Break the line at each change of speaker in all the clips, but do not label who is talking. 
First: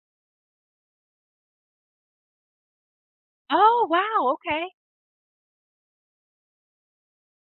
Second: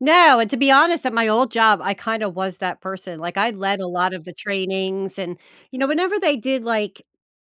No, and to be honest, at my old job, I kinda was that person, like, I led
Oh,
a lot of
wow.
the
Okay.
trainings and you know whenever they did, like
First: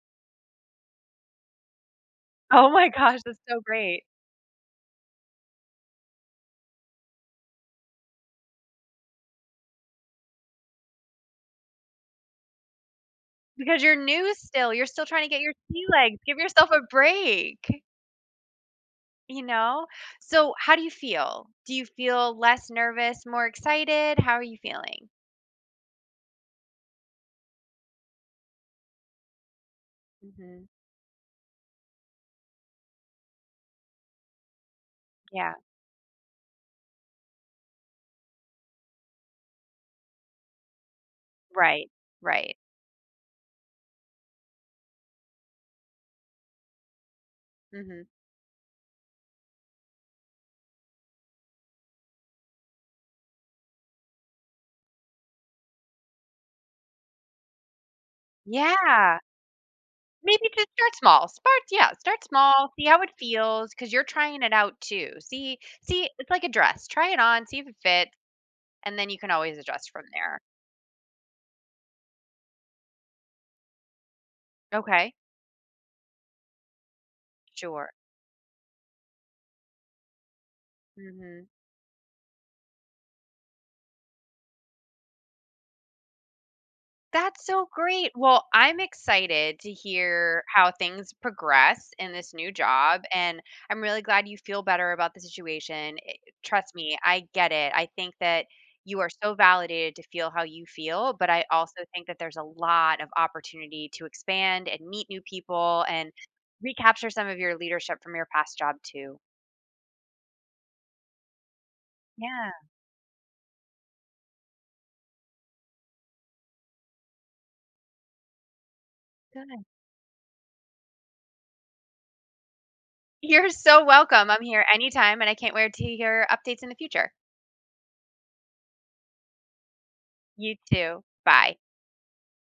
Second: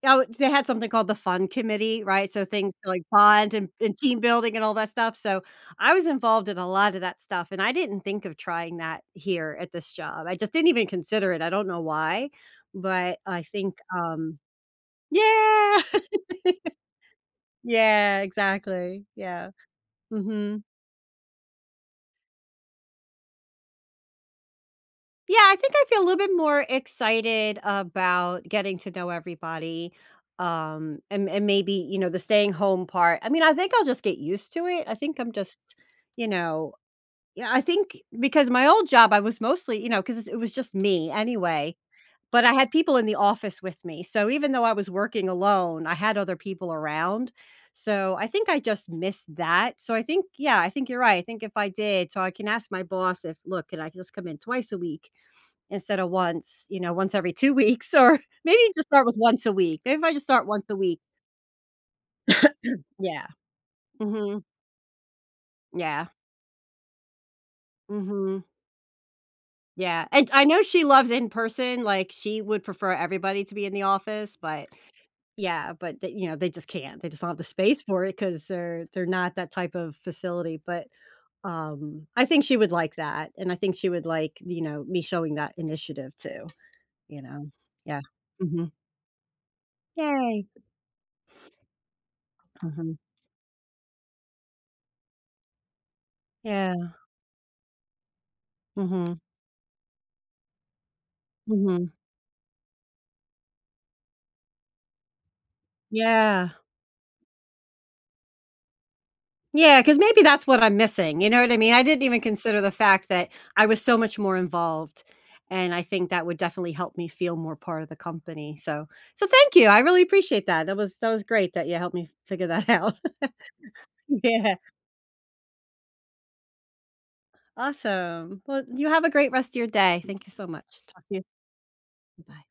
oh, they had something called the fun committee, right? So
Oh
things
my
like
gosh. That's
bond
so
and and
great.
team building and all that stuff, so, I was involved in a lotta that stuff, and I didn't think of trying that here at this job; I just didn't even consider it, I don't know why, but I think,
Because you're new
um
still, you're still trying to get your
Yeah.
sea legs, give yourself a break.
Yeah, exactly.
You
Yeah.
know? So
Mhm.
how do you feel? Do you feel less nervous, more excited? How are you feeling?
Yeah, I think I feel a little bit more excited about getting to know everybody,
Mhm.
um, and and maybe, you know, the staying home part, I mean, I think I'll just get used to it; I think I'm
Yeah.
just, you know you know, I think because my old job, I was mostly, you know 'cause it was just me anyway,
Right.
but I
Right.
had people in the office with me, so even though I was working alone, I had other people around,
Mhm.
so I think I just missed that, so I think yeah, I think you're right; I think if I did so I can ask my boss if, "Look, can I just come in twice a week instead of once," you know, "once every 2 weeks or" maybe just start with
Yeah.
once a week, maybe if I just start
Maybe
once
just
a
start
week.
small, start yeah, start small, see how it
Yeah.
feels, 'cause you're trying
Mhm.
it out too. See
Yeah.
see, it's like a dress, try it on, see if it fit,
Mhm.
and then you can always adjust
Yeah,
from
and
there.
I know she loves in-person, like, she would prefer everybody to be in the office, but,
Okay.
yeah, but they you know, they just can't, they just don't have the space
Sure.
for it 'cause they're they're not that type of facility, but,
Mhm.
um, I think she would like that, and I think she would like, you know, me showing that initiative too, you
That's
know?
so
Yeah.
great. Well,
Mhm.
I'm excited to hear
Yay!
how things progress in this new
Mhm.
job, and I'm really glad you feel better about the situation, i it trust
Yeah.
me, I get it. I think that you are
Mhm.
so validated to feel how you feel, but I also
Mhm.
think that there's a lot of opportunity to expand and meet new people, and
Yeah.
recapture some of your leadership from your past job, too.
Yeah, 'cause maybe that's what I'm missing, you know what I mean? I didn't even
Yeah.
consider the fact that I was so much more involved, and I think that would definitely help me feel more part of the company, so so thank
Good.
you, I really appreciate that. That was that was great that you helped me figure that out.
You're so welcome. I'm
Yeah.
here anytime, and I can't wait to hear updates in the future.
Awesome. Well, you have a great rest of your day. Thank you so
You
much.
too.
Talk to you
Bye.
Bye.